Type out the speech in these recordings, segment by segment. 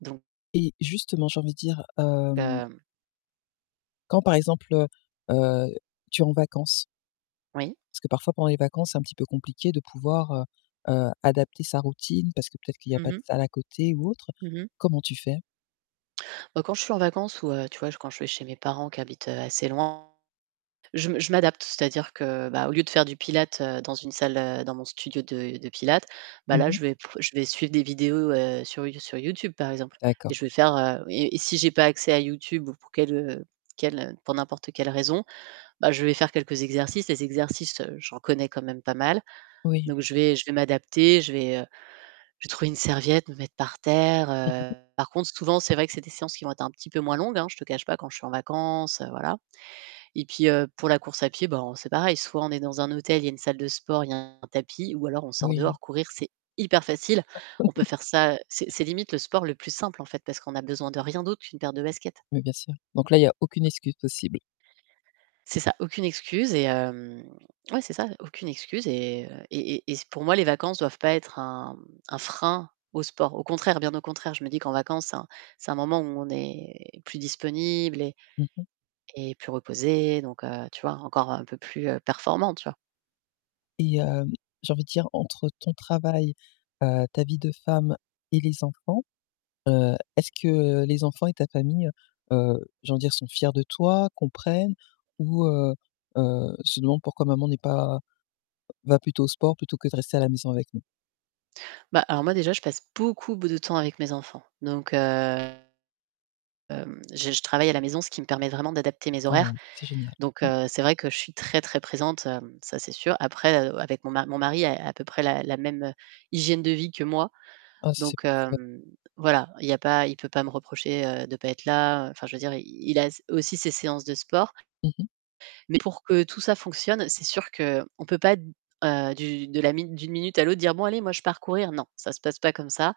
Donc Et justement j'ai envie de dire, hem hem quand par exemple, heu, heu, tu es en vacances Oui. parce que parfois pendant les vacances, c'est un petit peu compliqué de pouvoir, heu, heu, adapter sa routine parce que peut-être qu'il y a Mmh pas de mh. salle à côté ou autre. Mmh mh. Comment tu fais? Bah, quand je suis en vacances ou, heu, tu vois, j quand je vais chez mes parents qui habitent, heu, assez loin, je me je m'adapte, c'est-à-dire que, bah, au lieu de faire du pilates, heu, dans une salle, heu, dans mon studio de de pilates, bah Mmh là, mh. je vais p je vais suivre des vidéos, heu, sur You sur YouTube, par exemple, et D'accord. je vais faire, heu et et si j'ai pas accès à YouTube ou pour quelle heu quelle heu pour n'importe quelle raison, bah, je vais faire quelques exercices. Les exercices, heu, j'en connais quand même pas mal. Oui. Donc je vais je vais m'adapter, je vais, heu, je vais trouver une serviette, me mettre par terre, heu. Par contre, souvent c'est vrai que c'est des séances qui vont être un petit peu moins longues, hein, je te cache pas, quand je suis en vacances, heu, voilà. Et puis, heu, pour la course à pied, ben, c'est pareil, soit on est dans un hôtel, il y a une salle de sport, il y a un tapis, ou alors on sort Oui. dehors, courir, c'est hyper facile. On peut faire ça, heu, c'est c'est limite le sport le plus simple, en fait, parce qu'on a besoin de rien d'autre qu'une paire de baskets. Mais bien sûr. Donc là, il y a aucune excuse possible. C'est ça, aucune excuse et hem, ouais c'est ça, aucune excuse et heu, et et et c pour moi les vacances doivent pas être un un frein au sport. Au contraire, bien au contraire, je me dis qu'en vacances, c'est un c'est un moment où on est plus disponible et Mmh mh. et plus reposé, donc heu, tu vois, encore un peu plus, heu, performant, tu vois? Et heu, j'ai envie de dire, entre ton travail, heu, ta vie de femme et les enfants, heu, est-ce que, heu, les enfants et ta famille, heu, heu, j'ai envie de dire, sont fiers de toi, comprennent ou, heu, heu, se demandent pourquoi maman n'est pas va plutôt au sport plutôt que de rester à la maison avec nous? Bah, alors moi déjà, je passe beaucoup b de temps avec mes enfants. Donc, heu, hem, je je travaille à la maison, ce qui me permet vraiment d'adapter mes Ah horaires, c'est génial. donc Mmh. heu, c'est vrai que je suis très très présente, hem, ça c'est sûr. Après, heu, avec mon ma mon mari a à peu près la la même, heu, hygiène de vie que moi, Ah ça c'est donc parfait. hem, voilà, il y a pas il peut pas me reprocher, heu, de pas être là, enfin je veux dire i il a s aussi ses séances de sport Mmh mh. mais pour que tout ça fonctionne, c'est sûr qu'on peut pas d heu, du de la mi d'une minute à l'autre dire: «Bon allez, moi je pars courir», non, ça se passe pas comme ça.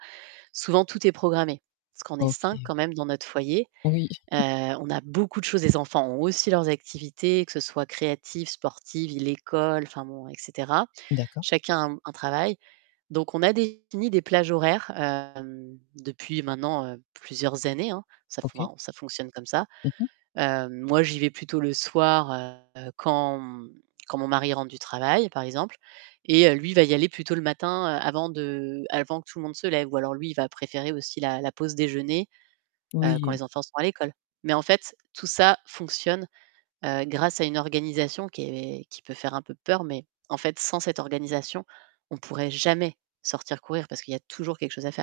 Souvent tout est programmé parce qu'on est 5 OK. quand même dans notre foyer. Oui. Heu, on a beaucoup de choses, les enfants ont aussi leurs activités, que ce soit créatives, sportives, l'école, enfin bon, et cetera. D'accord. Chacun a un travail. Donc on a défini des plages horaires, hem, depuis maintenant, heu, plusieurs années, hein. Ça f OK. enfin, ça fonctionne comme ça. Mmh mh. Heu, moi j'y vais plutôt le soir, heu, quand, mmh, quand mon mari rentre du travail, par exemple, et lui il va y aller plutôt le matin avant de avant que tout le monde se lève ou alors, lui, il va préférer aussi la la pause déjeuner, heu, quand Oui. les enfants sont à l'école. Mais en fait, tout ça fonctionne, heu, grâce à une organisation qui est qui peut faire un peu peur mais en fait, sans cette organisation, on pourrait jamais sortir courir parce qu'il y a toujours quelque chose à faire.